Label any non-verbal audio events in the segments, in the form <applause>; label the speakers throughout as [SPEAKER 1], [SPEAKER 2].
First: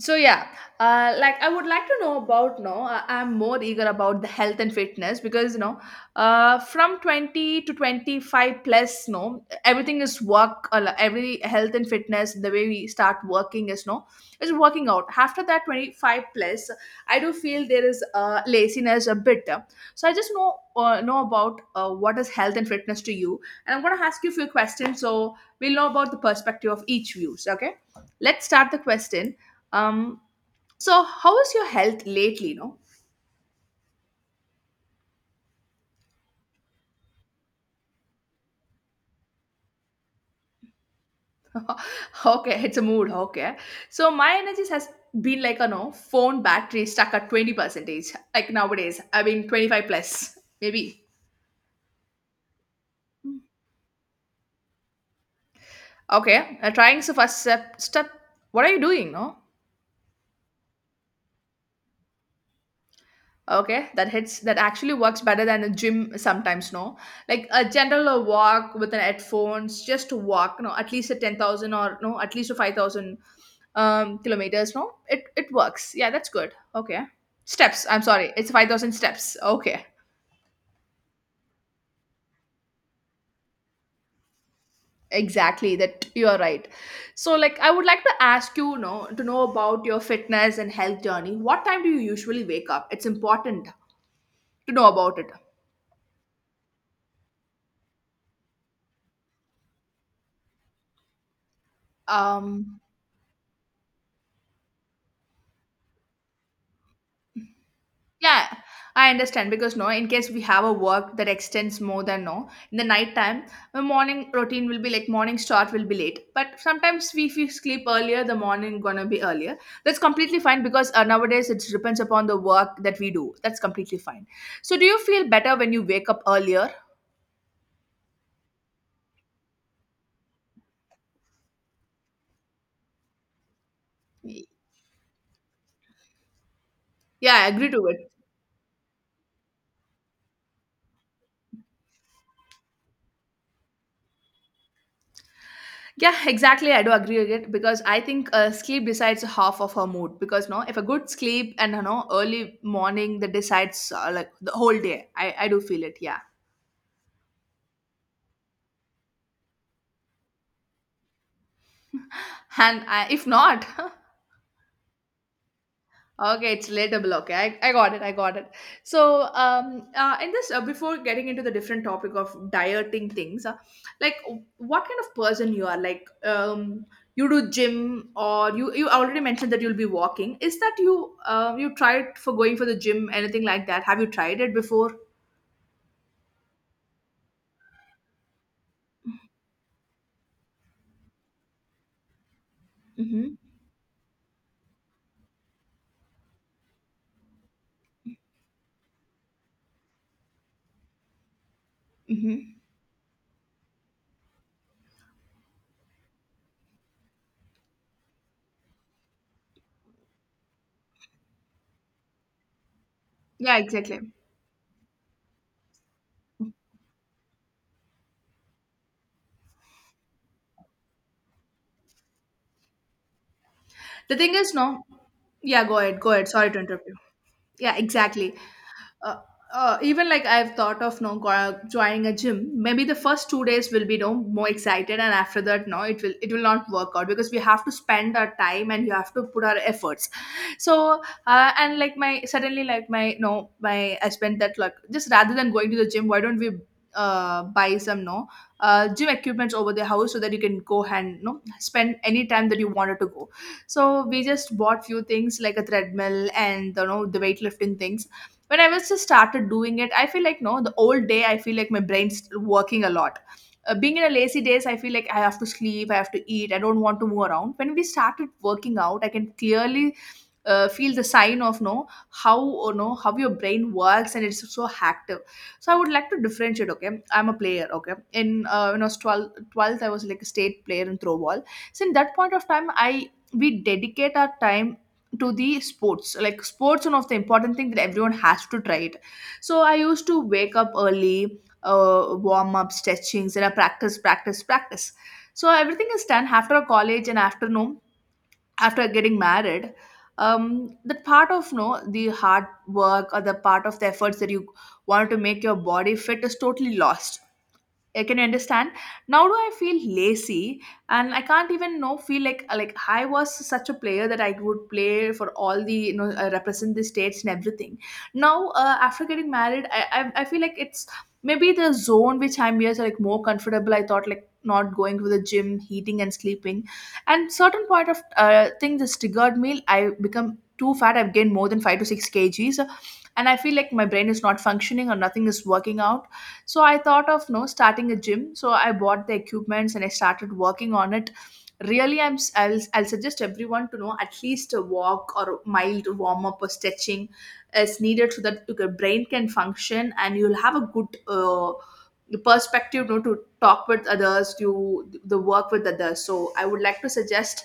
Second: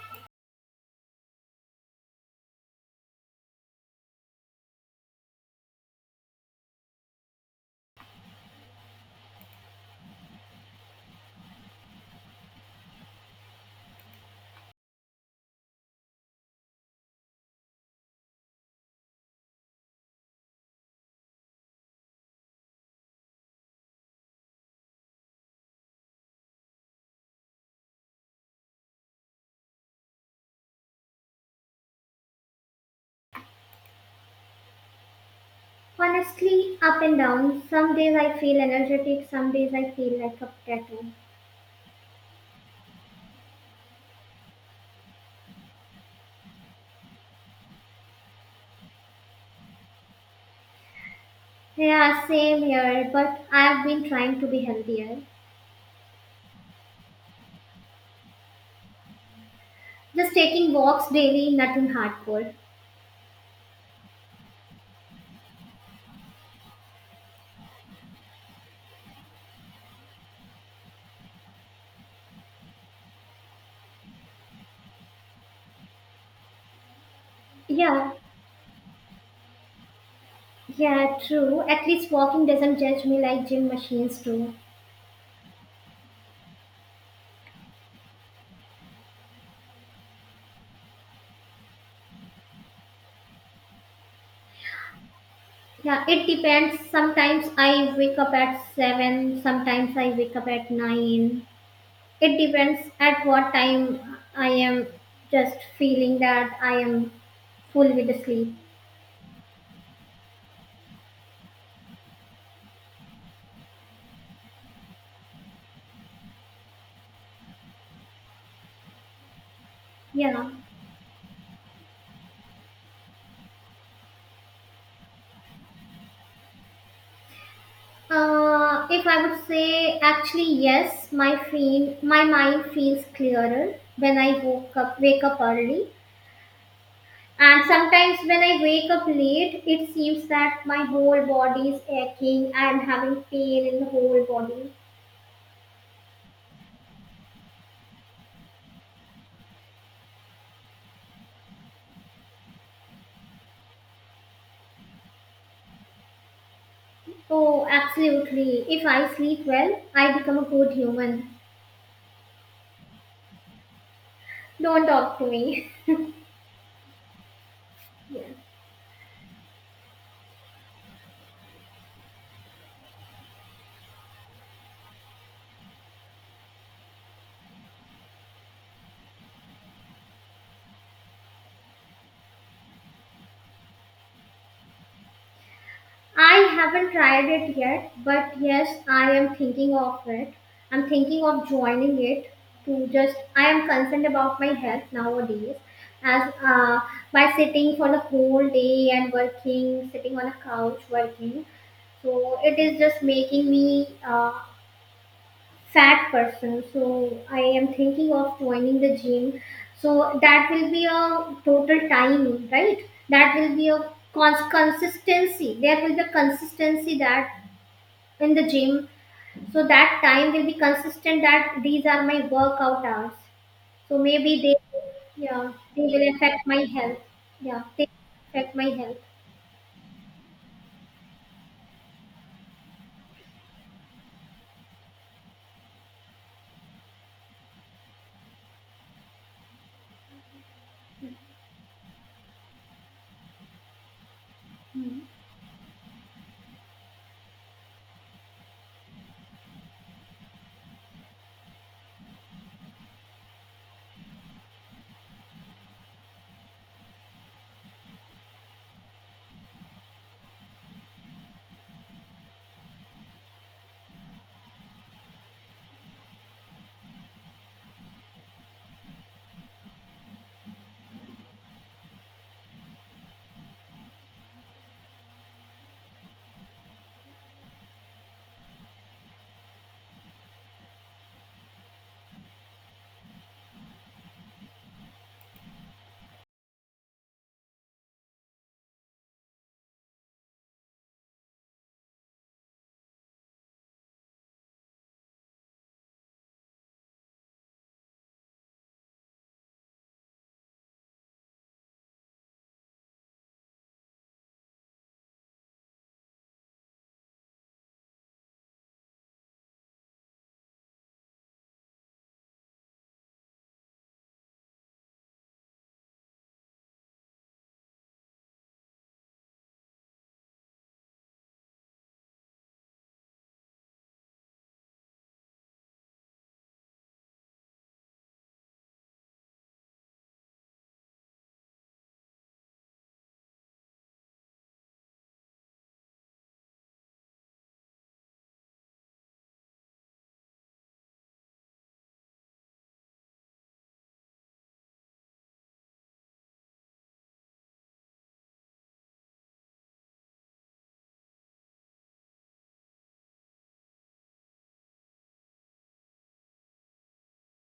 [SPEAKER 1] So yeah, like I would like to know about no, I'm more eager about the health and fitness because you know, from 20 to 25 plus, no, everything is work a every health and fitness. The way we start working is no, is working out. After that 25 plus, I do feel there is laziness a bit. So I just know, know about what is health and fitness to you. And I'm going to ask you a few questions, so we'll know about the perspective of each views. Okay, let's start the question. Um, so how is your health lately? No.
[SPEAKER 2] Honestly, up and down. Some days I feel energetic, some days I feel like a potato.
[SPEAKER 1] <laughs> Okay, it's a mood. Okay, so my energy has been like a no, phone battery stuck at 20 percentage. Like nowadays, I mean 25 plus maybe.
[SPEAKER 2] Yeah, same here, but I've been trying to be healthier.
[SPEAKER 1] Okay, trying. So first step. What are you doing? No.
[SPEAKER 2] Just taking walks daily, nothing hardcore.
[SPEAKER 1] Okay, that hits, that actually works better than a gym sometimes. No, like a general walk with an headphones, just to walk. No, at least a 10,000, or no, at least a 5,000 kilometers, no, it works, yeah, that's good. Okay, steps, I'm
[SPEAKER 2] Yeah,
[SPEAKER 1] sorry, it's 5,000 steps. Okay,
[SPEAKER 2] yeah, true. At least walking doesn't judge me like gym machines do.
[SPEAKER 1] exactly that, you're right. So like, I would like to ask you, you know, to know about your fitness and health journey. What time do you usually wake up? It's important to know about it.
[SPEAKER 2] Yeah, it depends. Sometimes I wake up at 7, sometimes I wake up at 9. It
[SPEAKER 1] um
[SPEAKER 2] depends at what time I am just feeling that I am full with the
[SPEAKER 1] Yeah,
[SPEAKER 2] sleep.
[SPEAKER 1] I understand. Because no, in case we have a work that extends more than no, in the night time, the morning routine will be like morning start will be late. But sometimes we, if we sleep earlier, the morning gonna be earlier. That's completely
[SPEAKER 2] Yeah.
[SPEAKER 1] fine because nowadays it depends upon the work that we do. That's completely fine. So do you feel better when you wake up earlier?
[SPEAKER 2] If I would say, actually, yes, my mind feels clearer when
[SPEAKER 1] Y-
[SPEAKER 2] wake up early.
[SPEAKER 1] Yeah, I
[SPEAKER 2] And
[SPEAKER 1] agree to it.
[SPEAKER 2] sometimes when I wake up late, it seems that my whole body is aching. I am having pain in the whole body.
[SPEAKER 1] Yeah, exactly, I do agree with it because I think sleep decides half of her mood. Because no, if a good sleep and you know early morning that decides, like the whole day. I do feel it. Yeah,
[SPEAKER 2] Oh, absolutely. If I sleep well, I become a good human.
[SPEAKER 1] and I, if not. <laughs>
[SPEAKER 2] Don't talk to me.
[SPEAKER 1] Okay, it's relatable. Okay, I got it. I
[SPEAKER 2] <laughs> Yeah.
[SPEAKER 1] got it. So, in this, before getting into the different topic of dieting things, like what kind of person you are? Like, you do gym or you already mentioned that you'll be walking. Is that you, you tried for going for the gym, anything like that? Have you tried it before?
[SPEAKER 2] I haven't tried it yet, but yes, I am thinking of it. I'm thinking of joining it to just,
[SPEAKER 1] Mm-hmm.
[SPEAKER 2] I am concerned about my health nowadays as by sitting for the whole day and working, sitting on a couch working. So
[SPEAKER 1] Mm-hmm.
[SPEAKER 2] it is just making me fat person, so I am thinking of joining the gym, so that will be a total time, right, that will
[SPEAKER 1] Yeah,
[SPEAKER 2] be a
[SPEAKER 1] exactly.
[SPEAKER 2] consistency, there will be a consistency that in the gym, so that time will be consistent that these are my workout hours, so
[SPEAKER 1] The thing
[SPEAKER 2] maybe
[SPEAKER 1] is,
[SPEAKER 2] they,
[SPEAKER 1] no.
[SPEAKER 2] yeah,
[SPEAKER 1] Yeah, go
[SPEAKER 2] they
[SPEAKER 1] ahead.
[SPEAKER 2] will
[SPEAKER 1] Go ahead.
[SPEAKER 2] affect
[SPEAKER 1] Sorry to
[SPEAKER 2] my
[SPEAKER 1] interrupt you.
[SPEAKER 2] health, yeah,
[SPEAKER 1] Yeah,
[SPEAKER 2] they
[SPEAKER 1] exactly.
[SPEAKER 2] affect my health.
[SPEAKER 1] uh, even like I've thought of no, joining a gym. Maybe the first 2 days will be no more excited, and after that, no, it will not work out because we have to spend our time and you have to put our efforts. So and like my suddenly like my no, my husband that like,
[SPEAKER 2] Hmm.
[SPEAKER 1] just rather than going to the gym, why don't we buy some, no, gym equipments over the house, so that you can go and no, spend any time that you wanted to go. So we just bought few things like a treadmill and you know, the weightlifting things. When I was just started doing it, I feel like no, the old day, I feel like my brain's still working a lot. Being in a lazy days, I feel like I have to sleep, I have to eat, I don't want to move around. When we started working out, I can clearly, feel the sign of no, how or no, how your brain works and it's so active. So I would like to differentiate. Okay, I'm a player. Okay, in when I was 12 12th, I was like a state player in throwball. So in that point of time, I we dedicate our time to the sports. Like sports, one of the important thing that everyone has to try it. So I used to wake up early, warm up stretchings, and I practice practice practice. So everything is done after college and afternoon. After getting married, that part of no, the hard work or the part of the efforts that you want to make your body fit is totally lost. I can, you understand. Now do I feel lazy, and I can't even know, feel like I was such a player that I would play for all the, you know, represent the states and everything. Now after getting married, I feel like it's maybe the zone which I'm here is like more comfortable. I thought like not going to the gym, eating and sleeping, and certain point of thing, this triggered me. I become too fat. I've gained more than 5 to 6 kgs, and I feel like my brain is not functioning or nothing is working out. So I thought of no, starting a gym. So I bought the equipments and I started working on it. Really, I'll suggest everyone to know, at least a walk or a mild warm up or stretching is needed, so that your brain can function and you'll have a good, perspective, you know, to talk with others, to the work with others. So I would like to suggest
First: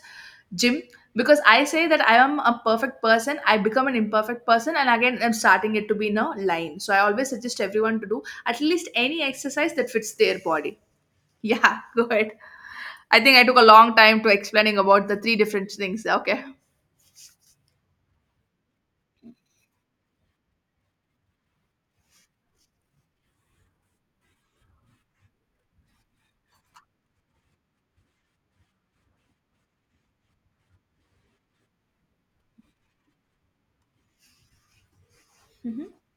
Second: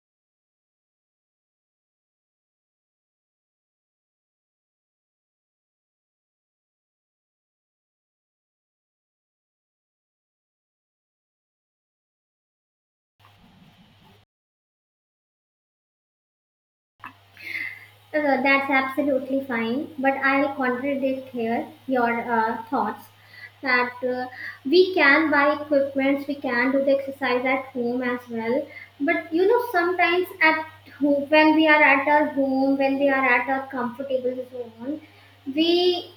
[SPEAKER 1] gym, because I say that I am a perfect person, I become an imperfect person, and again, I'm starting it to be in a line. So, I always suggest everyone to do at least any exercise that fits their body. Yeah, <laughs> go ahead. I think I took a long time to explaining about the three different things. Okay.
[SPEAKER 2] That's absolutely fine, but I'll contradict here your thoughts that we can buy equipments, we can do the exercise at home as well. But you know, sometimes at home, when we are at our home, when we are at our comfortable zone,
[SPEAKER 1] Mm-hmm.
[SPEAKER 2] we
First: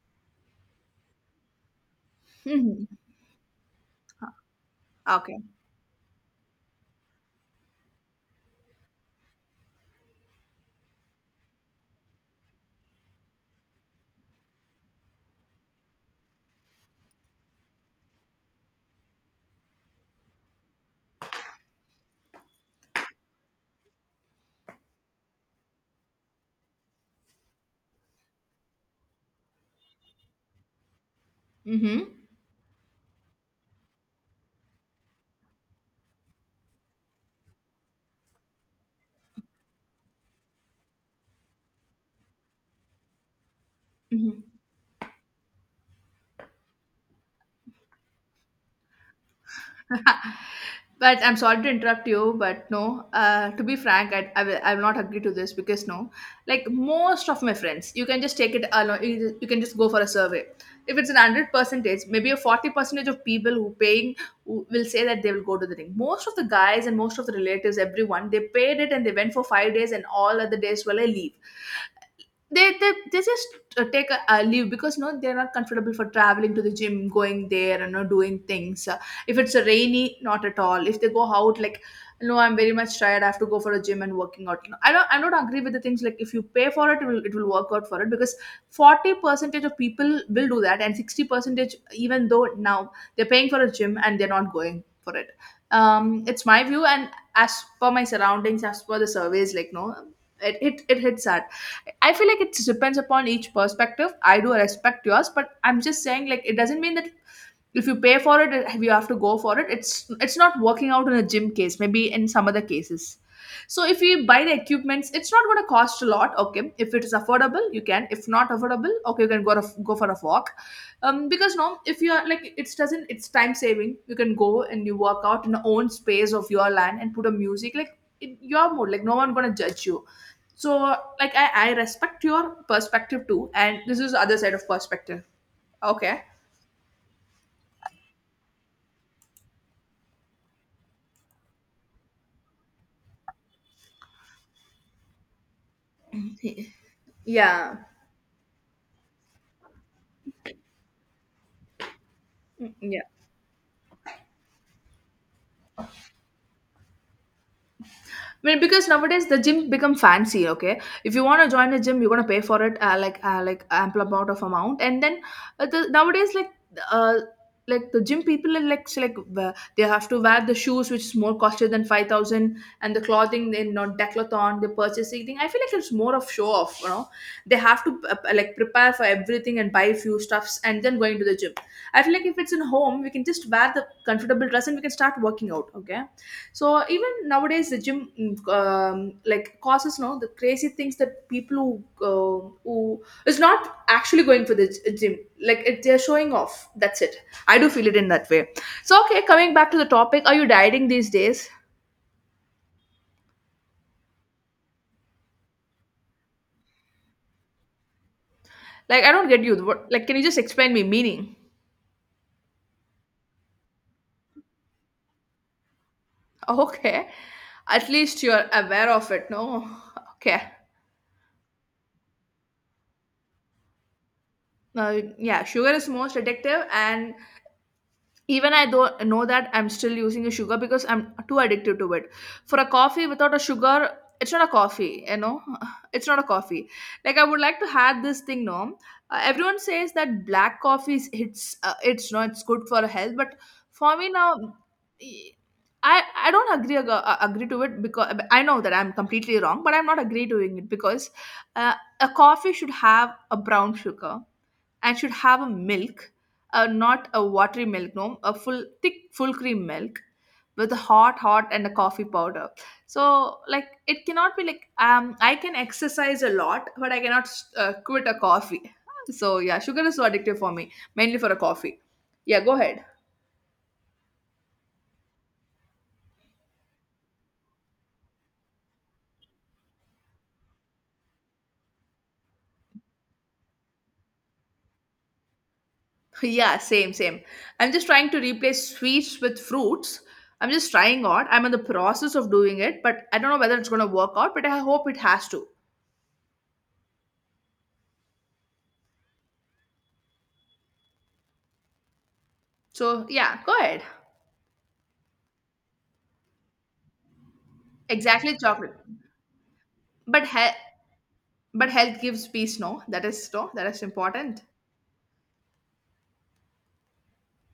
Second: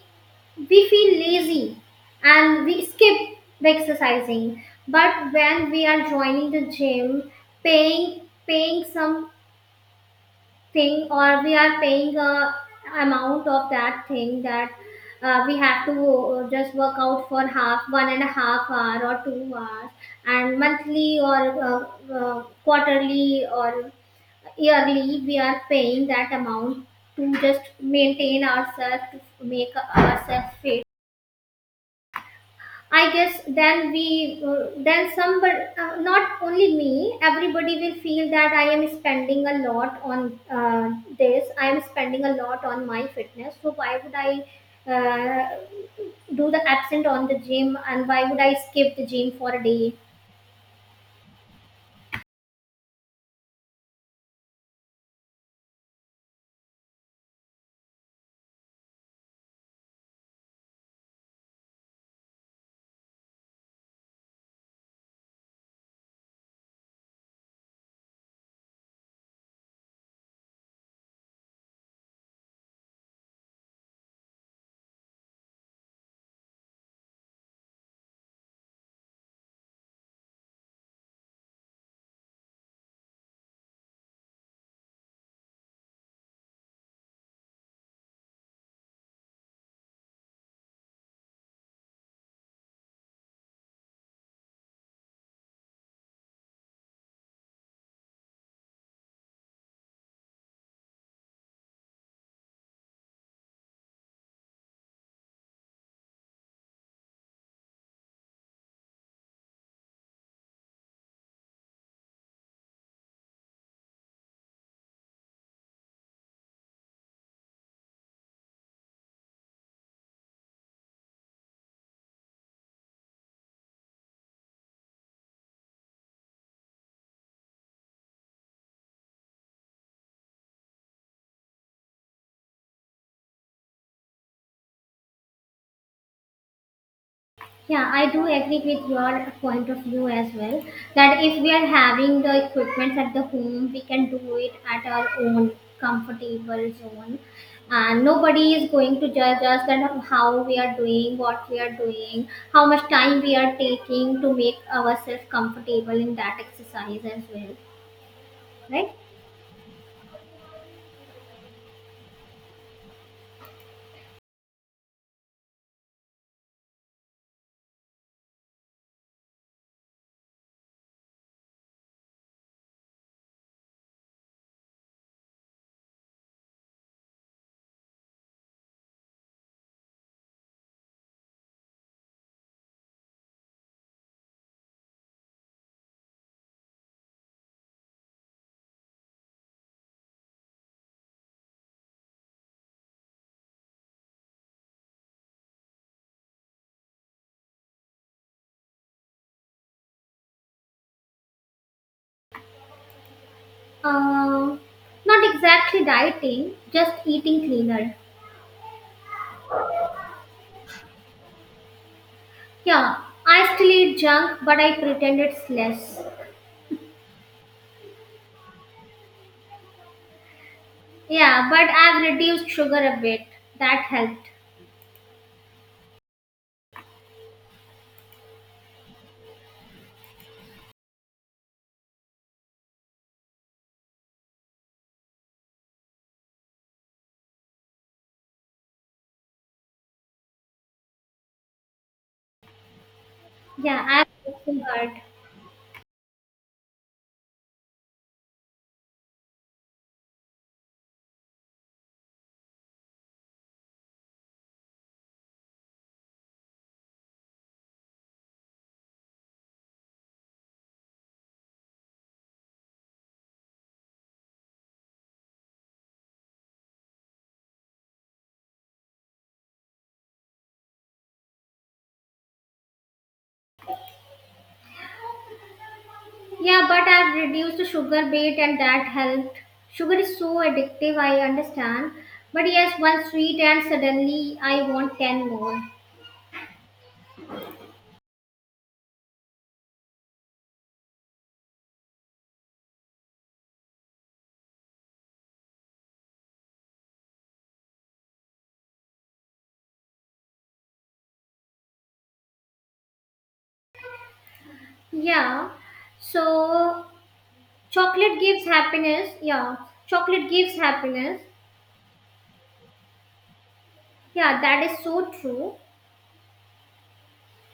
[SPEAKER 2] we feel lazy and
[SPEAKER 1] Mm-hmm.
[SPEAKER 2] we skip the exercising. But
[SPEAKER 1] Okay.
[SPEAKER 2] when we are joining the gym, paying paying some thing, or we are paying a amount of that thing that we have to just work out for half 1.5 hour or 2 hours, and monthly or uh, quarterly or yearly, we are paying that amount to just maintain ourselves to make ourselves fit.
[SPEAKER 1] Mm-hmm.
[SPEAKER 2] I guess then we, then somebody, not only me, everybody will feel that I am spending a lot on this. I am spending a lot on my fitness. So why would
[SPEAKER 1] Mm-hmm.
[SPEAKER 2] I uh, do the absent on the gym, and why would I skip the gym for a day?
[SPEAKER 1] <laughs> But I'm sorry to interrupt you, but no. To be frank, I will not agree to this because no, like most of my friends, you can just take it alone. You can just go for a survey. If it's an 100, maybe a 40 percentage of people who paying, who will say that they will go to the ring. Most of the guys and most of the relatives, everyone, they paid it and they went for 5 days, and all other days, well, I leave, they just take a leave because no, they're not comfortable for traveling to the gym, going there and not doing things. If it's a rainy, not at all, if they go out like, no, I'm very much tired, I have to go for a gym and working out. No, I don't agree with the things like if you pay for it, it will work out for it, because 40 percentage of people will do that and 60 percentage, even though now they're paying for a gym and they're not going for it. It's my view, and as per my surroundings, as per the surveys, like no, it hits hard. I feel like it depends upon each perspective. I do respect yours, but I'm just saying like it doesn't mean that if you pay for it, you have to go for it. It's not working out in a gym case, maybe in some other cases. So if you buy the equipments, it's not going to cost a lot. Okay, if it is affordable you can, if not affordable, okay, you can go, to, go for a walk. Because no, if you are like, it doesn't, it's time saving, you can go and you work out in the own space of your land and put a music like in your mood, like no one going to judge you. So like, I respect your perspective too, and this is the other side of perspective. Okay.
[SPEAKER 2] Yeah, I do agree with your point of view as well. That if we are having the equipment at the home, we can do it at our own comfortable zone.
[SPEAKER 1] Yeah.
[SPEAKER 2] And nobody is going to judge us that how we are doing, what we are doing, how
[SPEAKER 1] Mm,
[SPEAKER 2] much
[SPEAKER 1] yeah,
[SPEAKER 2] time we are taking to make ourselves comfortable in that exercise as well.
[SPEAKER 1] I mean because
[SPEAKER 2] Right?
[SPEAKER 1] nowadays the gym become fancy. Okay, if you want to join a gym, you're gonna pay for it, ample amount of amount, and then nowadays like uh the gym people are like so, like, they have to wear the shoes which is more costly than 5,000, and the clothing, they not decathlon, they purchase everything. I feel like it's more of show off. You know, they have to, like prepare for everything and buy a few stuffs and then going to the gym. I feel like if it's in home, we can just wear the comfortable dress and we can start working out. Okay, so even nowadays, the gym like causes no, the crazy things that people who is not actually going for the gym, like it, they're showing off. That's it. I do feel it in that way. So okay, coming back to the topic, are you dieting these days?
[SPEAKER 2] Uh, Not exactly dieting, just eating cleaner.
[SPEAKER 1] Like I don't get you. What like can you just explain me meaning? <laughs>
[SPEAKER 2] Yeah, I still eat junk, but I pretend it's less.
[SPEAKER 1] Okay, at least you're aware of it. No, <laughs> okay.
[SPEAKER 2] Yeah, but I've reduced sugar a bit. That helped.
[SPEAKER 1] Yeah, sugar is most addictive. And even I don't know that I'm still using a sugar because I'm too addicted to it. For a coffee without a sugar, it's not a coffee. <sighs> <laughs> It's not a coffee, like I would like to have this thing, no. Everyone says that black coffee is it's not it's good for health, but
[SPEAKER 2] Yeah,
[SPEAKER 1] for
[SPEAKER 2] I've
[SPEAKER 1] me now,
[SPEAKER 2] worked so hard.
[SPEAKER 1] e- i I don't agree to it because I know that I'm completely wrong, but I'm not agree doing it because uh, a coffee should have a brown sugar and should have a milk, not a watery milk, no, a full thick full cream milk with hot, hot and a coffee powder. So like it cannot be like, I can exercise a lot, but I cannot quit a coffee. So yeah, sugar is so addictive for me, mainly for a coffee. Yeah, go ahead. <laughs>
[SPEAKER 2] Yeah, but I've reduced the sugar bit and that helped. Sugar is so addictive, I understand. But yes, one sweet and suddenly I want 10 more.
[SPEAKER 1] Yeah, same, same. I'm just trying to replace sweets with fruits. I'm just trying out. I'm in the process of doing it, but I don't know whether it's going to work out, but I hope it has to. So, yeah, go ahead.
[SPEAKER 2] Yeah. So chocolate
[SPEAKER 1] Exactly,
[SPEAKER 2] gives
[SPEAKER 1] chocolate.
[SPEAKER 2] happiness. Yeah.
[SPEAKER 1] But
[SPEAKER 2] Chocolate
[SPEAKER 1] he-
[SPEAKER 2] gives happiness.
[SPEAKER 1] but health gives peace, no? That is no, that is
[SPEAKER 2] Yeah,
[SPEAKER 1] important.
[SPEAKER 2] that is so true.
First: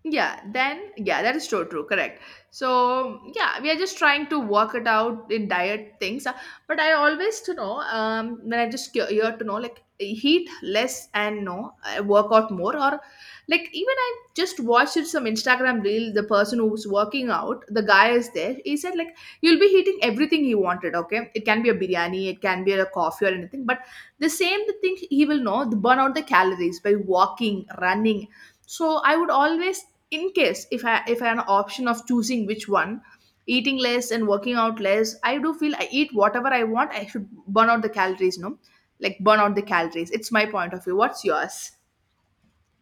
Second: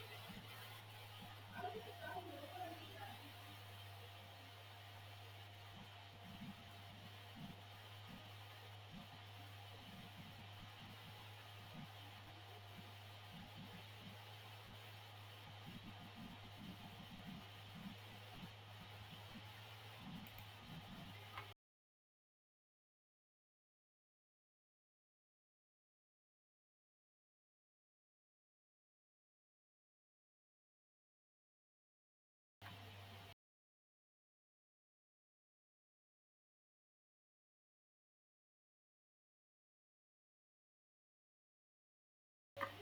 [SPEAKER 1] Yeah, then yeah, that is true, true, correct. So yeah, we are just trying to work it out in diet things. But I always to know, when I just here to know like heat less and no, work out more or like even I just watched some Instagram reel. The person who's working out, the guy is there, he said like you'll be eating everything he wanted, okay, it can be a biryani, it can be a coffee or anything, but the same, the thing he will know the burn out the calories by walking, running. So I would always, in case if I had an option of choosing which one, eating less and working out less, I do feel I eat whatever I want, I should burn out the calories, no, like burn out the calories, it's my point of view. What's yours?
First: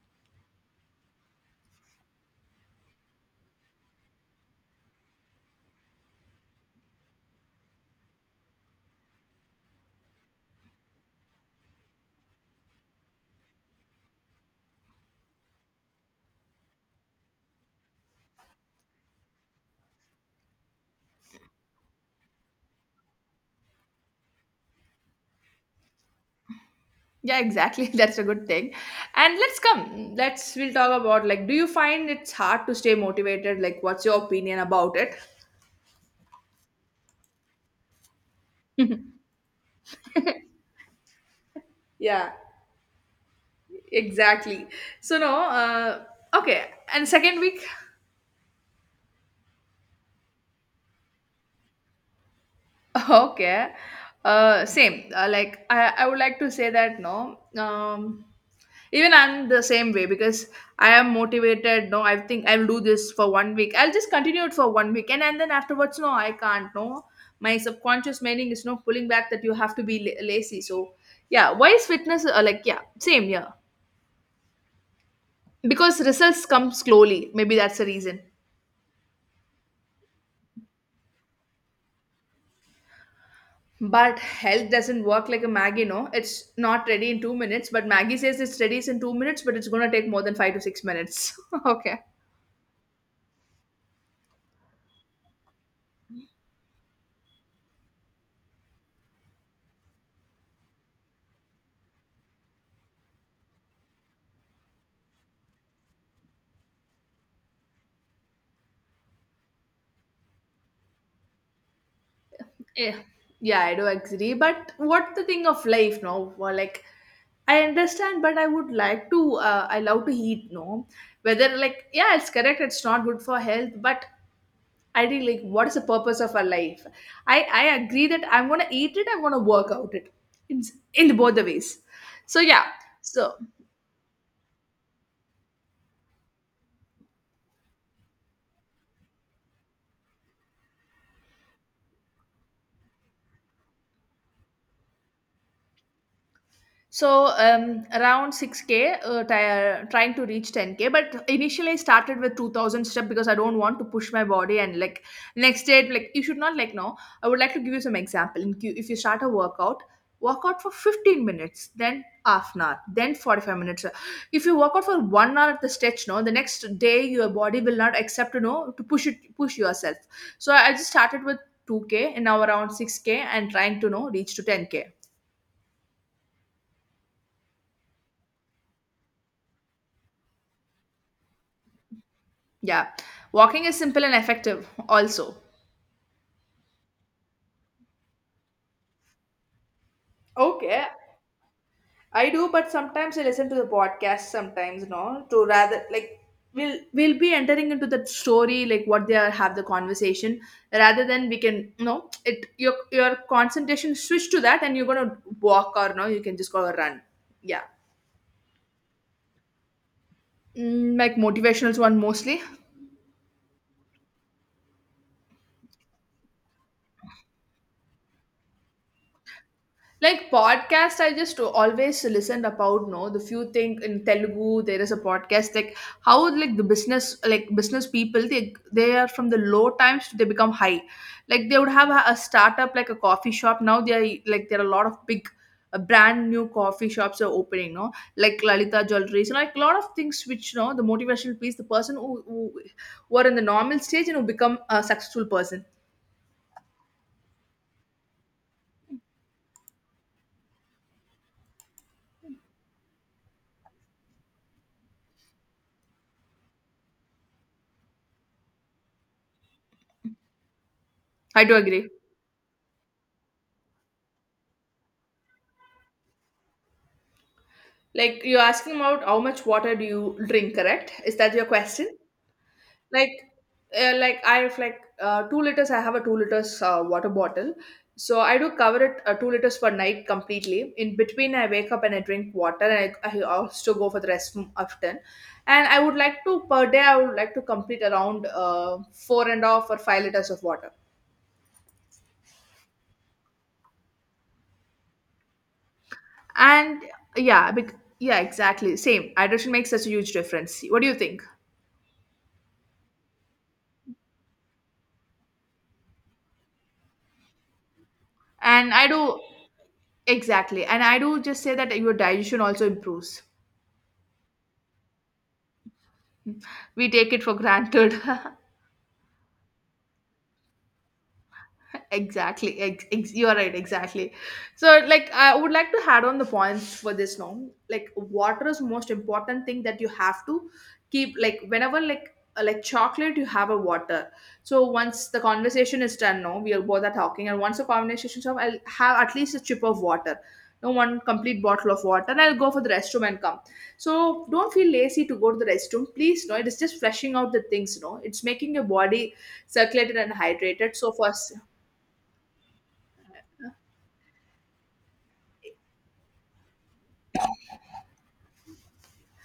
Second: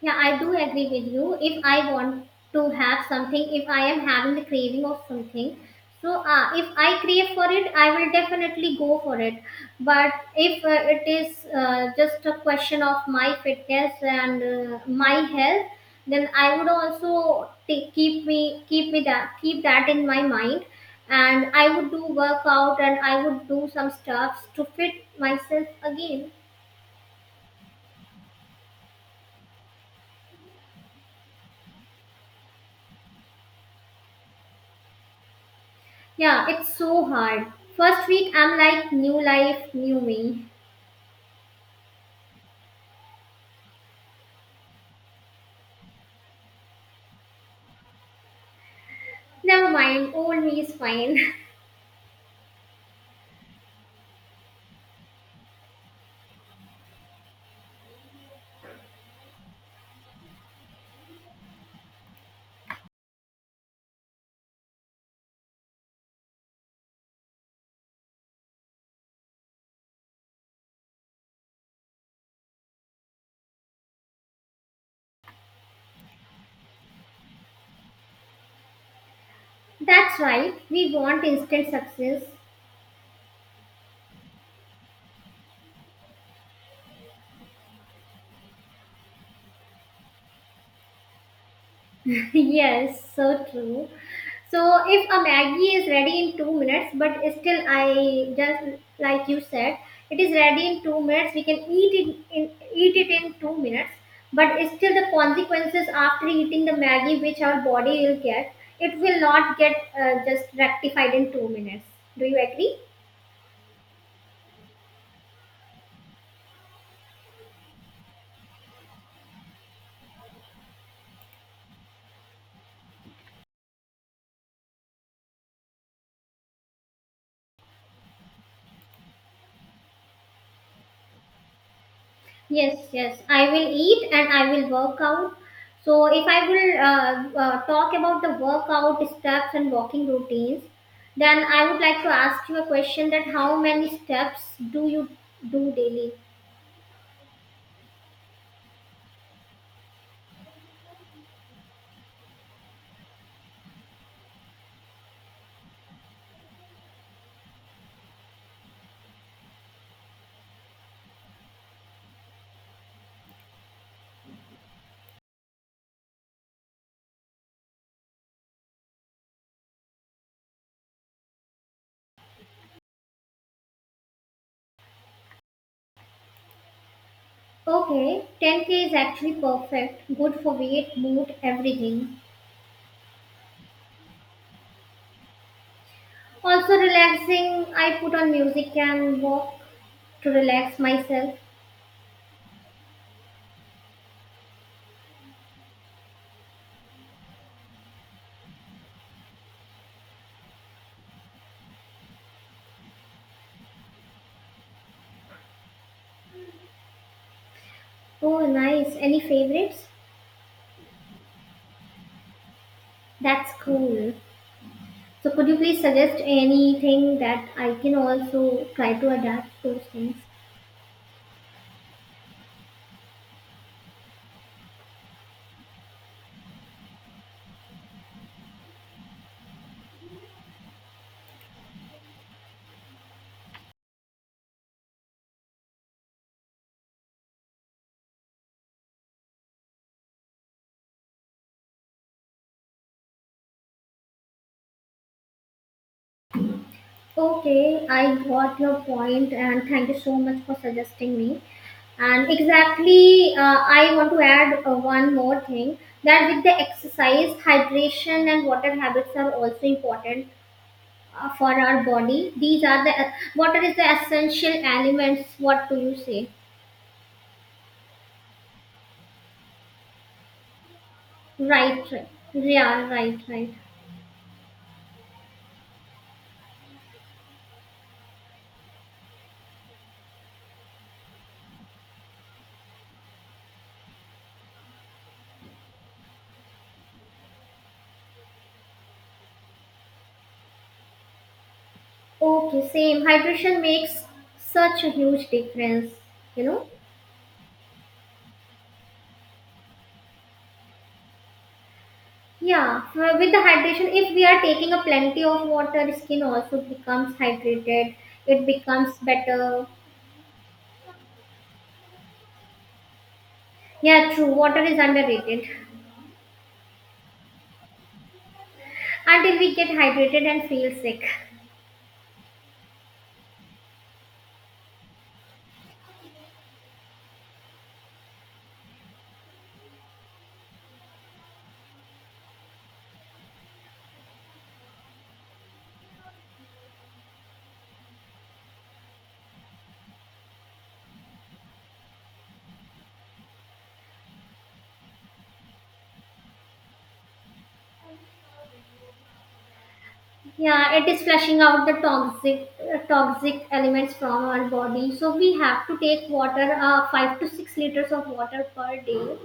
[SPEAKER 2] Yeah, I do agree with you. If I want to have something, if I am having the craving of something, so if I crave for it, I will definitely go for it. But if it is just a question of my fitness and my health, then I would also take, keep me that keep that in my mind, and I would do workout and I would do some stuffs to fit myself again.
[SPEAKER 1] Yeah, exactly. <laughs> That's a good thing. And let's come let's we'll talk about like, do you find it's hard to stay motivated, like what's your opinion about it?
[SPEAKER 2] Yeah, it's so hard. First week, I'm like, new life, new me.
[SPEAKER 1] Yeah, exactly. So no, okay. And second week.
[SPEAKER 2] Never mind, old me is fine.
[SPEAKER 1] Okay. Same. Like I would like to say that, no. Even I'm the same way because I am motivated. No, I think I'll do this for one week. I'll just continue it for one week, and then afterwards, no, I can't. No, my subconscious meaning is no, pulling back that you have to be lazy. So yeah, why is fitness, like yeah, same, yeah, because results come slowly. Maybe that's the reason.
[SPEAKER 2] <laughs> That's right, we want instant success.
[SPEAKER 1] But health doesn't work like a Maggie, no? It's not ready in 2 minutes, but Maggie says it's ready in 2 minutes, but it's gonna take more than 5 to 6 minutes. <laughs> Okay.
[SPEAKER 2] <laughs> Yes, so true. So, if a Maggie is ready in 2 minutes, but still, I just like you said, it is ready in 2 minutes. We can eat it in 2 minutes, but still, the consequences after eating the Maggie, which our body will get, it will not get just rectified in 2 minutes. Do you agree?
[SPEAKER 1] Yeah. Yeah, I do agree. But what the thing of life, no? Well, like, I understand, but I would like to, I love to eat, no? Whether, like, yeah, it's correct, it's not good for health, but I think, like, what is the purpose of our life? I agree that I'm gonna eat it, I'm gonna work out it in, in both the ways. So, yeah.
[SPEAKER 2] Yes, yes.
[SPEAKER 1] So,
[SPEAKER 2] I will eat and I will work out. So, if I will talk about the workout steps and walking routines, then I would like to ask you a question that how many steps do you do daily?
[SPEAKER 1] So around 6k, trying to reach 10k. But initially, I started with 2000 step because I don't want to push my body. And like next day, like you should not like, no. I would like to give you some example. In Q, if you start a workout, work out for 15 minutes, then half an hour, then 45 minutes. If you work out for one hour at the stretch, no, the next day your body will not accept you know to push it, push yourself. So I just started with 2k and now around 6k and trying to know reach to 10k.
[SPEAKER 2] Okay, 10K is actually perfect. Good for weight, mood, everything.
[SPEAKER 1] Yeah. Walking is simple and effective also.
[SPEAKER 2] Also relaxing, I put on music and walk to relax
[SPEAKER 1] Okay,
[SPEAKER 2] myself.
[SPEAKER 1] I do, but sometimes I listen to the podcast, sometimes no, to rather like, we'll be entering into the story like what they are have the conversation, rather than we can, no, it your concentration switch to that and you're gonna walk, or no, you can just go run. Yeah.
[SPEAKER 2] Oh, nice. Any favorites?
[SPEAKER 1] Mm, like motivational one mostly.
[SPEAKER 2] That's cool. So could you please suggest anything that I can also try to adapt those things?
[SPEAKER 1] Like podcast, I just always listened about no the few thing in Telugu. There is a podcast like how, like the business, like business people, they are from the low times they become high. Like they would have a startup like a coffee shop. Now they are like, there are a lot of big brand new coffee shops are opening. No, like Lalita Jewelry. So like a lot of things which you know the motivational piece. The person who are in the normal stage and who become a successful person.
[SPEAKER 2] Okay, I got your point and thank you so much for suggesting me. And exactly, I want to add one more thing that with the exercise, hydration, and water habits are also important
[SPEAKER 1] I
[SPEAKER 2] for
[SPEAKER 1] do
[SPEAKER 2] our
[SPEAKER 1] agree.
[SPEAKER 2] body. These are the Water is the essential elements. What do you say?
[SPEAKER 1] Like you're asking about how much water do you drink, correct? Is that your
[SPEAKER 2] Right,
[SPEAKER 1] question?
[SPEAKER 2] right. Yeah,
[SPEAKER 1] Like,
[SPEAKER 2] right, right.
[SPEAKER 1] like I have like 2 liters. I have a 2 liters water bottle, so I do cover it 2 liters per night completely. In between, I wake up and I drink water, and I also go for the restroom often. And I would like to per day. I would like to complete around four and a half or 5 liters of water.
[SPEAKER 2] Okay, same. Hydration makes such a huge difference, you know?
[SPEAKER 1] And yeah, yeah, exactly. Same. Hydration makes such a huge difference. What do you think?
[SPEAKER 2] Yeah, with the hydration, if we are taking a plenty of water, skin also becomes hydrated. It
[SPEAKER 1] And I
[SPEAKER 2] becomes
[SPEAKER 1] do.
[SPEAKER 2] better.
[SPEAKER 1] Exactly. And I do just say that your digestion also improves.
[SPEAKER 2] Yeah, true. Water is underrated <laughs>
[SPEAKER 1] We take it for granted. <laughs>
[SPEAKER 2] until we get hydrated and feel sick.
[SPEAKER 1] You are right, exactly. So like I would like to add on the points for this now. Like water is most important thing that you have to keep like whenever, like chocolate, you have a water. So once the conversation is done, no, we are both are talking, and once the conversation is over, I'll have at least a chip of water, no, one complete bottle of water, and I'll go for the restroom and come. So don't feel lazy to go to the restroom, please, no, it is just flushing out the things, no, it's making your body circulated and
[SPEAKER 2] Yeah,
[SPEAKER 1] hydrated.
[SPEAKER 2] it
[SPEAKER 1] So
[SPEAKER 2] is
[SPEAKER 1] for
[SPEAKER 2] flushing out the toxic toxic elements from our body. So we have to take water, 5 to 6 liters of water per day,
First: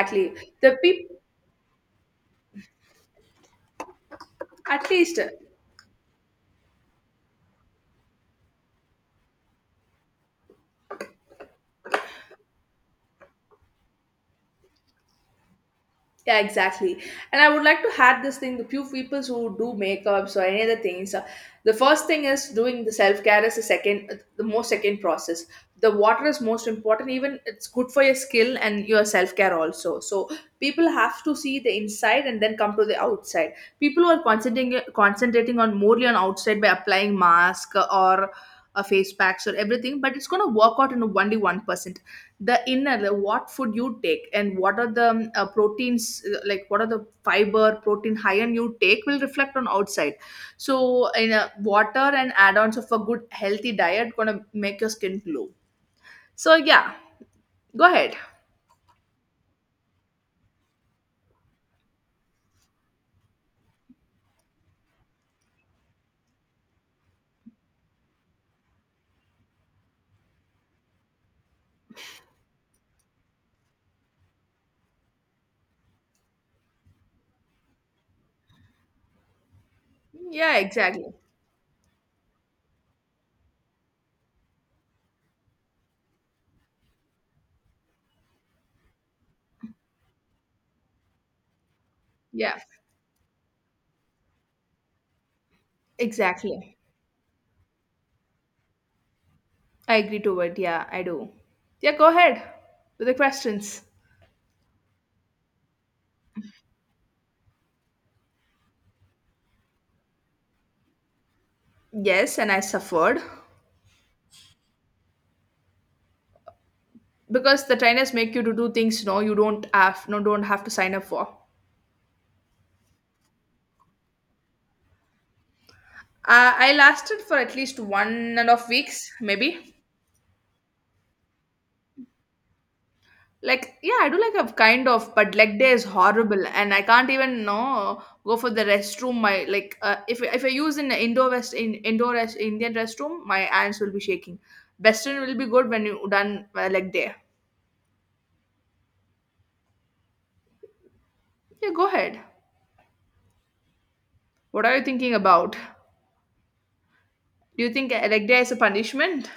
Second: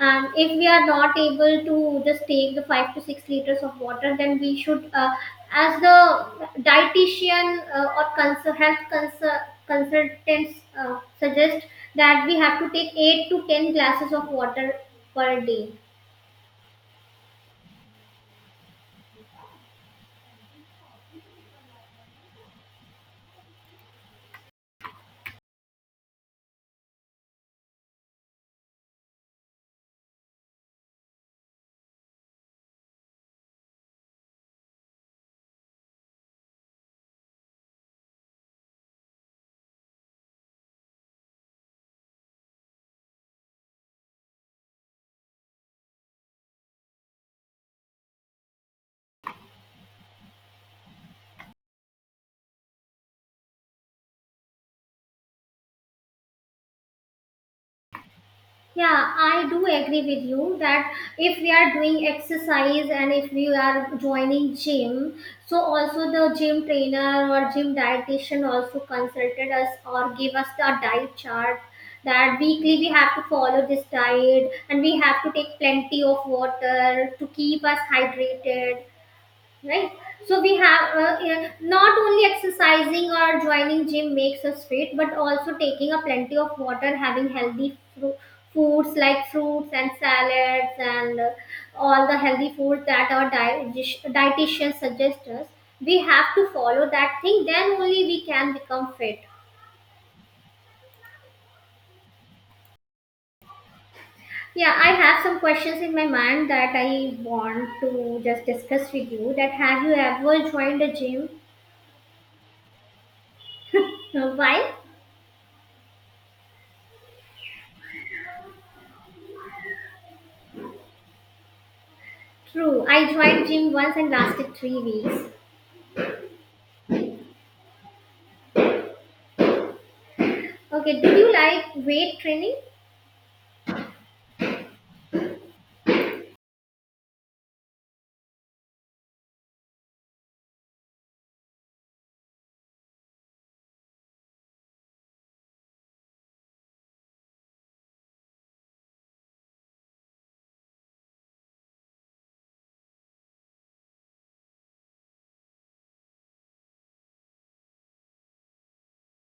[SPEAKER 2] and if we
[SPEAKER 1] The
[SPEAKER 2] are
[SPEAKER 1] people,
[SPEAKER 2] not able to just take the 5 to 6 liters of water, then we should
[SPEAKER 1] at least,
[SPEAKER 2] as the dietitian, or health consultants suggest that we have to take 8 to 10 glasses of water per day.
[SPEAKER 1] yeah, exactly. And I would like to add this thing, the few people who do makeups or any other things. The first thing is doing the self care is the second, the most second process. The water is most important, even it's good for your skill and your self care also. So people have to see the inside and then come to the outside. People who are concentrating on morely on outside by applying mask or face packs or everything, but it's going to work out in a only 1%. The inner, the what food you take and what are the proteins, like what are the fiber protein high end you take will reflect on outside. So in a water and add-ons of a good healthy diet gonna make your skin glow. So yeah, go ahead.
[SPEAKER 2] Yeah, I do agree with you that if we are doing exercise and if we are joining gym, so also the gym trainer or gym dietitian also consulted us or gave us the diet chart that weekly we have to follow this diet and we have to take plenty of water to keep us hydrated, right, so we
[SPEAKER 1] Yeah,
[SPEAKER 2] have
[SPEAKER 1] exactly.
[SPEAKER 2] not only exercising or joining gym makes us fit, but also taking a plenty of water, having foods like fruits and salads and all the healthy
[SPEAKER 1] Yeah,
[SPEAKER 2] foods that our dietitian suggests us, we have to
[SPEAKER 1] exactly.
[SPEAKER 2] follow that thing, then only we can become fit.
[SPEAKER 1] I agree to it. Yeah, I do. Yeah, go ahead with the questions.
[SPEAKER 2] Yeah, I have some questions in my mind that I want to just discuss with you, that have you ever joined a gym?
[SPEAKER 1] Yes, and I suffered.
[SPEAKER 2] Why?
[SPEAKER 1] Because the trainers make you to do things, no, you don't have, no, don't have to sign up for.
[SPEAKER 2] True. I joined gym once and lasted 3 weeks.
[SPEAKER 1] I lasted for at least one and a half weeks, maybe.
[SPEAKER 2] Okay. Did you like weight training?
[SPEAKER 1] Like, yeah, I do like a kind of, but leg day is horrible, and I can't even know go for the restroom. My like, if I use in indoor west in indoor rest, Indian restroom, my hands will be shaking. Western will be good when you done leg day. Yeah, go ahead. What are you thinking about? Do you think a leg day is a punishment?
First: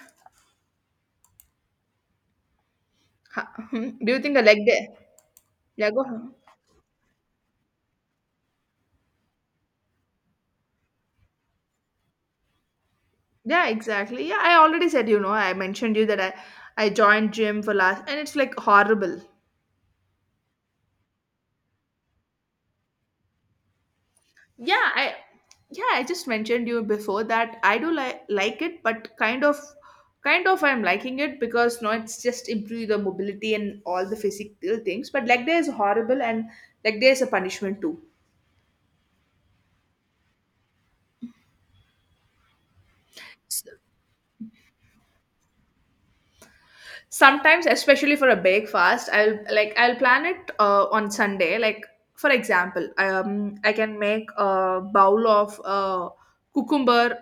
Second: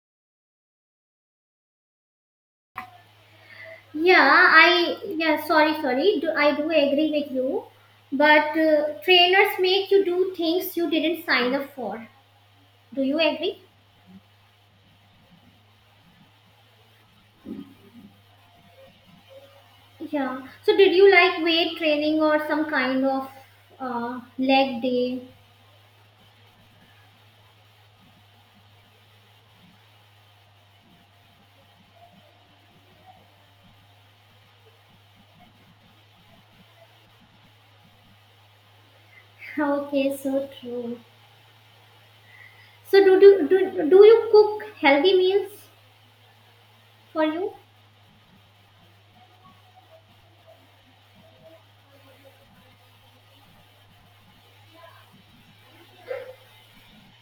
[SPEAKER 1] <laughs> Do you
[SPEAKER 2] Yeah.
[SPEAKER 1] think a leg day?
[SPEAKER 2] I Yeah. Sorry.
[SPEAKER 1] Yeah, go
[SPEAKER 2] Sorry.
[SPEAKER 1] ahead.
[SPEAKER 2] I do agree with you, but trainers make you do things you didn't sign up for. Do you agree?
[SPEAKER 1] Yeah, exactly. Yeah, I already said, you know, I mentioned you that I joined gym for last and it's like horrible.
[SPEAKER 2] Yeah. So did you like weight training or some kind of
[SPEAKER 1] Yeah,
[SPEAKER 2] leg
[SPEAKER 1] I
[SPEAKER 2] day? <laughs>
[SPEAKER 1] yeah, I just mentioned you before that I do like it, but kind of I'm liking it because no, it's just improve the mobility and all the physical things. But leg day is horrible and leg day is a punishment too.
[SPEAKER 2] Okay. So true. So do you cook healthy meals for you?
[SPEAKER 1] Sometimes, especially for a big fast, I'll plan it on Sunday, like for example, I can make a bowl of cucumber,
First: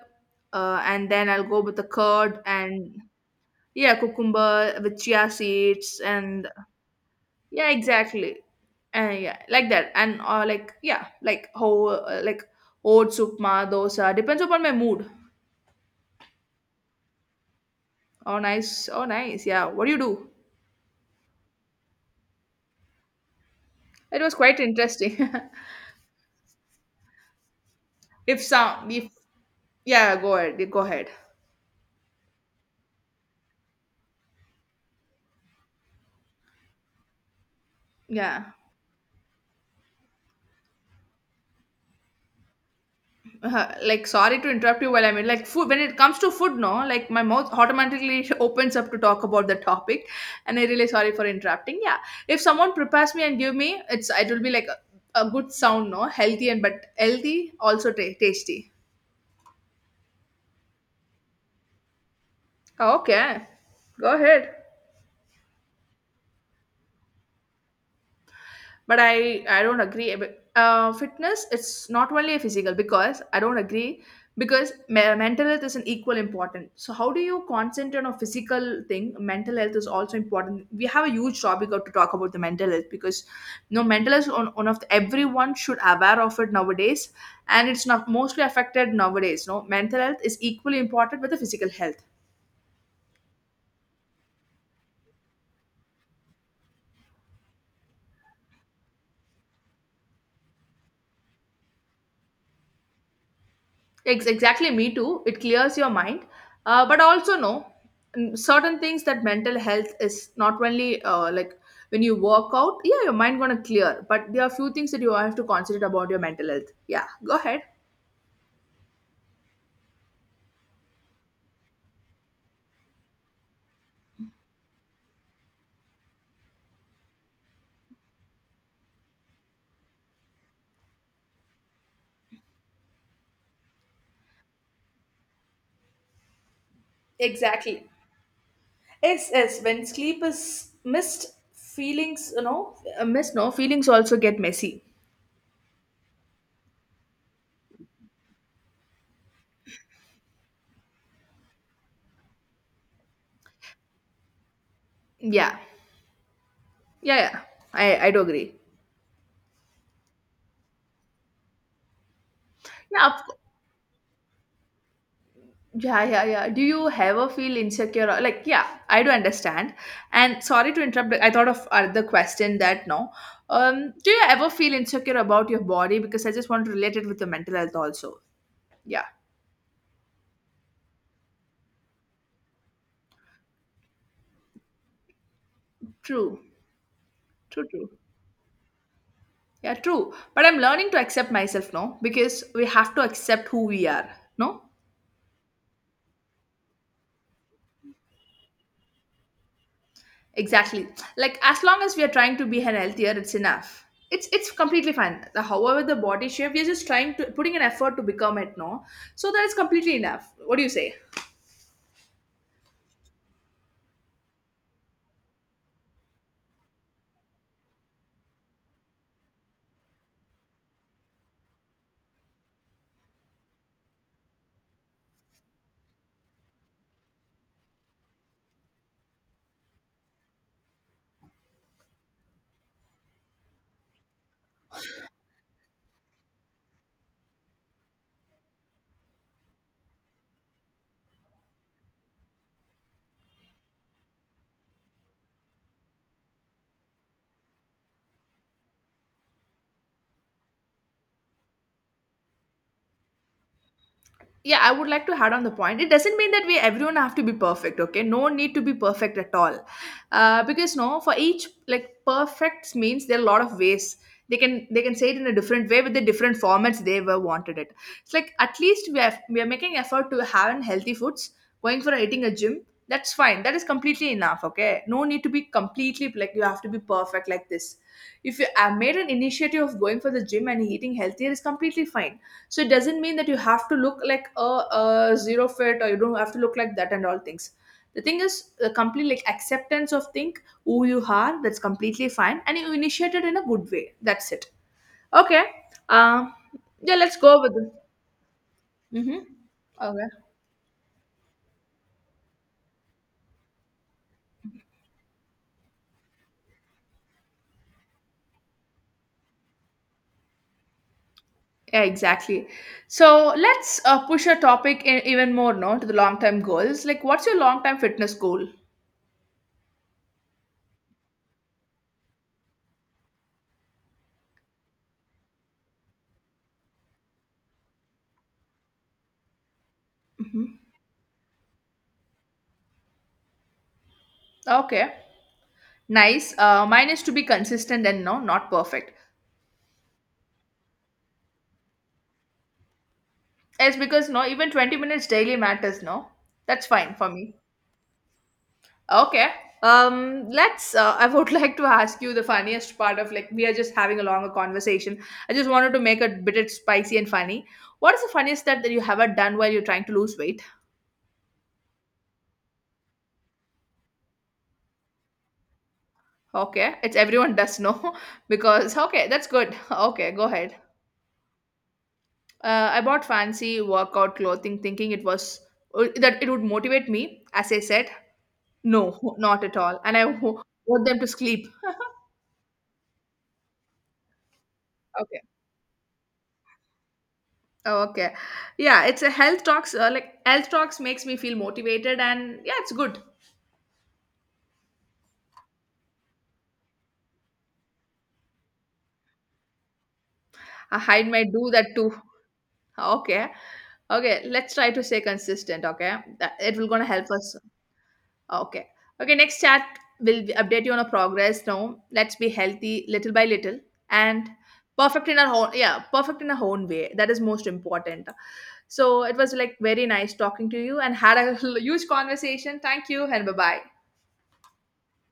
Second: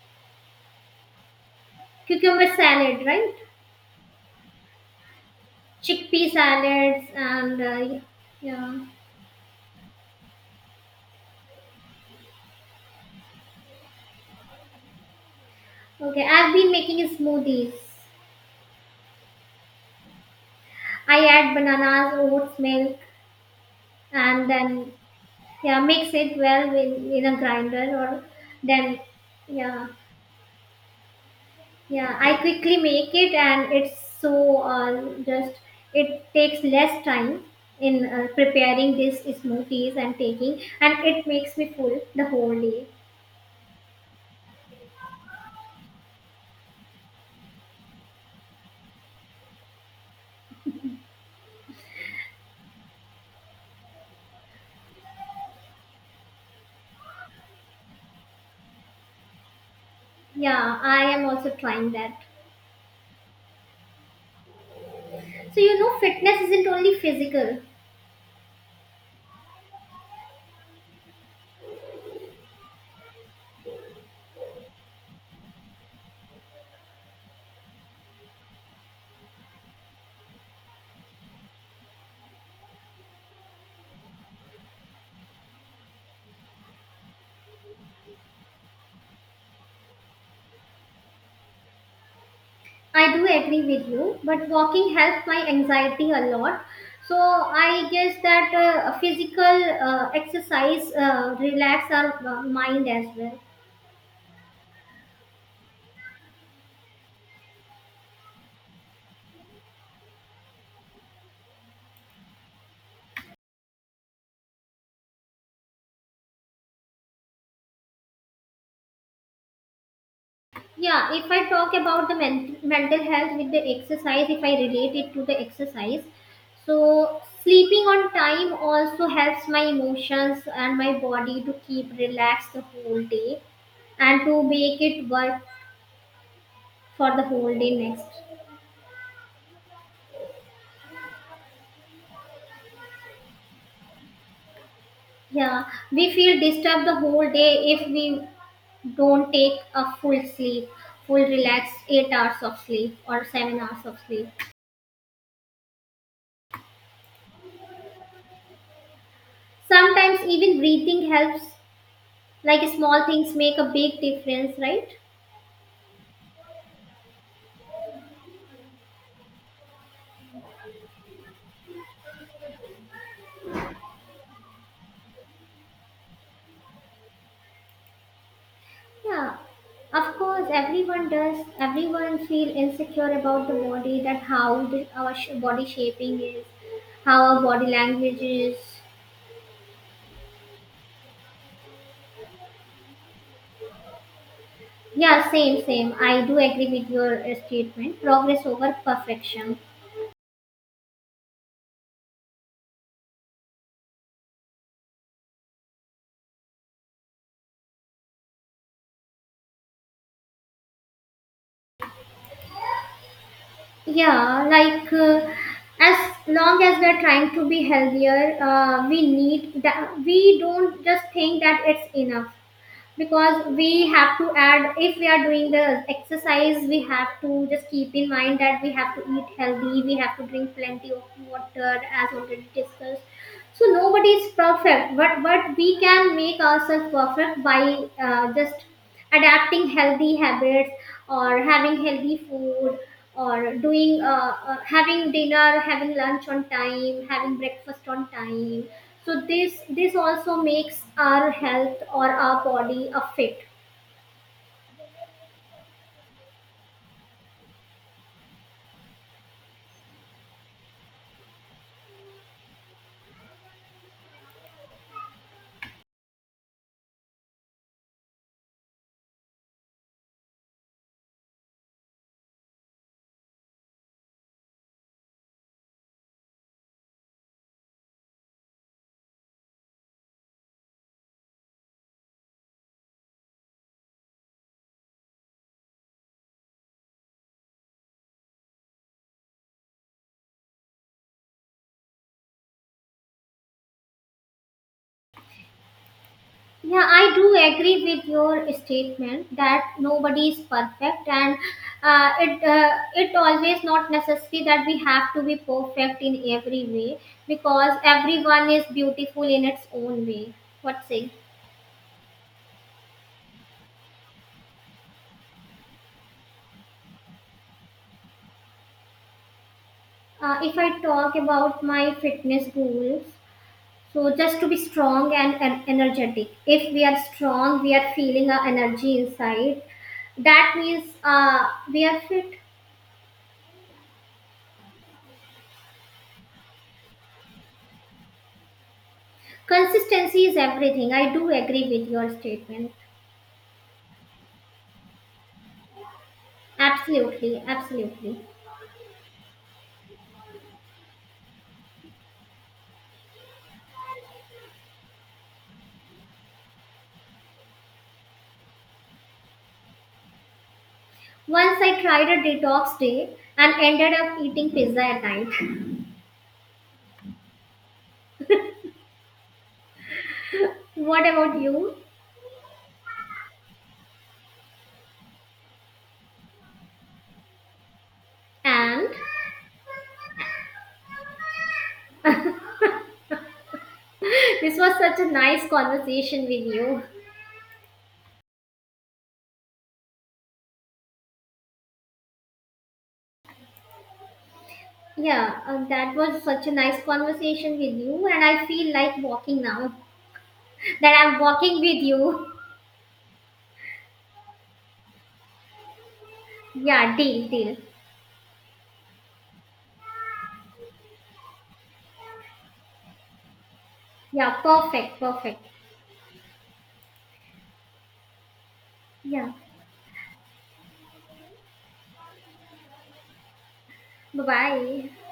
[SPEAKER 1] and then I'll go with the curd
[SPEAKER 2] Cucumber
[SPEAKER 1] and
[SPEAKER 2] salad, right?
[SPEAKER 1] yeah, cucumber with chia seeds.
[SPEAKER 2] Chickpea
[SPEAKER 1] And
[SPEAKER 2] salads and
[SPEAKER 1] yeah, exactly.
[SPEAKER 2] yeah.
[SPEAKER 1] And yeah, like that. And like, yeah, like how, like oats, upma, dosa, depends upon my mood.
[SPEAKER 2] Okay, I've been making smoothies.
[SPEAKER 1] Oh nice, oh nice. Yeah, what do you do?
[SPEAKER 2] I add bananas, oats, milk,
[SPEAKER 1] It was
[SPEAKER 2] and
[SPEAKER 1] quite
[SPEAKER 2] then,
[SPEAKER 1] interesting. <laughs>
[SPEAKER 2] yeah, mix it well in a grinder or
[SPEAKER 1] if some
[SPEAKER 2] then,
[SPEAKER 1] if
[SPEAKER 2] yeah,
[SPEAKER 1] Yeah, go ahead. Go ahead.
[SPEAKER 2] yeah, I quickly make it, and it's so, just, it takes less time in
[SPEAKER 1] Yeah.
[SPEAKER 2] preparing these smoothies and taking, and it makes me full the whole day.
[SPEAKER 1] Like, sorry to interrupt you while I mean, like, food. When it comes to food, no, like, my mouth automatically <laughs> opens up to talk about the topic, and I really sorry for interrupting. Yeah, if someone prepares me and give me, it will be like a good sound, no, healthy and but healthy also tasty.
[SPEAKER 2] Yeah, I am also trying that.
[SPEAKER 1] Okay, go ahead.
[SPEAKER 2] So you know fitness isn't only physical.
[SPEAKER 1] But I don't agree fitness, it's not only a physical because I don't agree. Because mental health is an equal important. So how do you concentrate on a physical thing? Mental health is also important. We have a huge topic to talk about the mental health. Because you know, mental health is on, one of the, everyone should aware of it nowadays, and it's not mostly affected nowadays, no, mental health is equally important with the physical health.
[SPEAKER 2] I do agree with you, but walking helps my anxiety a lot. So I guess that physical exercise relax our mind as well.
[SPEAKER 1] Exactly, me too. It clears your mind. But also, no, certain things that mental health is not only like when you work out, yeah, your mind gonna clear. But there are few things that you have to consider about your mental health. Yeah, go ahead.
[SPEAKER 2] Yeah, if I talk about the mental health with the exercise, if I relate it to the exercise, so sleeping on time also helps my emotions and my body to keep relaxed the whole day and to make it work for the whole day
[SPEAKER 1] Exactly.
[SPEAKER 2] next.
[SPEAKER 1] Yes, yes. When sleep is missed, feelings, you know, missed, no, feelings also get messy.
[SPEAKER 2] Yeah, we feel disturbed the whole day if we don't take a full sleep, full relaxed 8 hours of sleep or 7 hours of sleep.
[SPEAKER 1] Yeah, yeah, yeah. I do agree.
[SPEAKER 2] Sometimes even breathing helps, like small
[SPEAKER 1] Yeah, of,
[SPEAKER 2] things make a big difference, right?
[SPEAKER 1] Yeah, yeah, yeah. Do you ever feel insecure? Like, yeah, I do understand. And sorry to interrupt. I thought of other question that no. Do you ever feel insecure about your body? Because I just want to relate it with your mental health also. Yeah,
[SPEAKER 2] Yeah, of course, everyone does. Everyone feel insecure about the body, that how our body shaping
[SPEAKER 1] true,
[SPEAKER 2] is, how our
[SPEAKER 1] true,
[SPEAKER 2] body
[SPEAKER 1] true.
[SPEAKER 2] language is.
[SPEAKER 1] Yeah, true. But I'm learning to accept myself, no, because we have to accept who we are, no.
[SPEAKER 2] Yeah, same, same. I do agree with your statement. Progress over perfection.
[SPEAKER 1] Exactly. Like as long as we are trying to be healthier, it's enough. It's completely fine. However, the body shape, we are just trying to putting an effort to become it, no? So that is completely enough. What do you say?
[SPEAKER 2] Yeah, like as long as we're trying to be healthier, we need that we don't just think that it's enough, because we have to add, if we are doing the exercise, we have to just keep in mind that we have to eat healthy, we have to drink plenty of water as already discussed, so nobody is perfect, but we can make ourselves perfect by just adapting healthy habits or having healthy food or doing having dinner, having lunch on time, having breakfast on time, so this also makes our health or our body a fit.
[SPEAKER 1] Yeah, I would like to add on the point, it doesn't mean that we everyone have to be perfect. Okay, no need to be perfect at all. Because no, for each, like perfect means there are a lot of ways. They can say it in a different way with the different formats they were wanted it. It's like at least we are making effort to having healthy foods, going for eating a gym. That's fine, that is completely enough. Okay, no need to be completely like you have to be perfect like this. If you have made an initiative of going for the gym and eating healthier, is completely fine. So it doesn't mean that you have to look like a zero fit, or you don't have to look like that and all things. The thing is the complete like acceptance of think who you are. That's completely fine and you initiate it in a good way. That's it. Okay. uh,
[SPEAKER 2] Yeah,
[SPEAKER 1] yeah,
[SPEAKER 2] I
[SPEAKER 1] let's
[SPEAKER 2] do
[SPEAKER 1] go with it.
[SPEAKER 2] agree with your
[SPEAKER 1] Mm-hmm.
[SPEAKER 2] statement that
[SPEAKER 1] Okay.
[SPEAKER 2] nobody is perfect, and it it always not necessary that we have to be perfect in every way, because everyone is beautiful in its own way. What say?
[SPEAKER 1] Yeah, exactly. So let's push a topic in even more, no, to the long term goals. Like, what's your long term fitness goal?
[SPEAKER 2] If I talk about my fitness goals, so just to be strong and energetic. If we are strong, we are feeling our energy inside.
[SPEAKER 1] Hmm.
[SPEAKER 2] That means we are fit.
[SPEAKER 1] Okay, nice. Mine is to be consistent, and no, not perfect.
[SPEAKER 2] Consistency is everything. I do agree with your statement.
[SPEAKER 1] Yes, because no, even 20 minutes daily matters, no? That's fine for me.
[SPEAKER 2] Absolutely, absolutely.
[SPEAKER 1] Okay. Let's I would <laughs> like to ask you the funniest part of, like, we are just having a longer conversation. I just wanted to make it a bit spicy and funny. What is the funniest step that you have ever done while you're trying to lose weight?
[SPEAKER 2] Once I tried a detox day and ended up eating pizza at night.
[SPEAKER 1] Okay, it's everyone does know <laughs> because okay, that's good. Okay, go ahead.
[SPEAKER 2] What about you?
[SPEAKER 1] I bought fancy workout clothing thinking it was that it would motivate me. As I said,
[SPEAKER 2] And
[SPEAKER 1] no, <laughs> not at all. And I <laughs> want them to sleep. <laughs>
[SPEAKER 2] <laughs> this was such a
[SPEAKER 1] Okay.
[SPEAKER 2] nice conversation with you.
[SPEAKER 1] Oh, okay. Yeah, it's a health talks. Like, health talks makes me feel motivated, and yeah, it's good.
[SPEAKER 2] Yeah, that was such a nice conversation with you, and I feel like walking now <laughs>
[SPEAKER 1] I
[SPEAKER 2] that I'm
[SPEAKER 1] might do
[SPEAKER 2] walking
[SPEAKER 1] that
[SPEAKER 2] with
[SPEAKER 1] too.
[SPEAKER 2] you.
[SPEAKER 1] Okay, okay. Let's try to stay consistent. Okay, that, it will gonna
[SPEAKER 2] Yeah,
[SPEAKER 1] help
[SPEAKER 2] deal,
[SPEAKER 1] us.
[SPEAKER 2] deal.
[SPEAKER 1] Okay, okay. Next chat will update you on our progress. Now let's be healthy little by little, and
[SPEAKER 2] Yeah, perfect,
[SPEAKER 1] perfect in our
[SPEAKER 2] perfect.
[SPEAKER 1] own. Yeah, perfect in our own way. That is most important. So it
[SPEAKER 2] Yeah,
[SPEAKER 1] was like very nice talking to you and had a <laughs> huge conversation. Thank you and bye bye.
[SPEAKER 2] bye bye.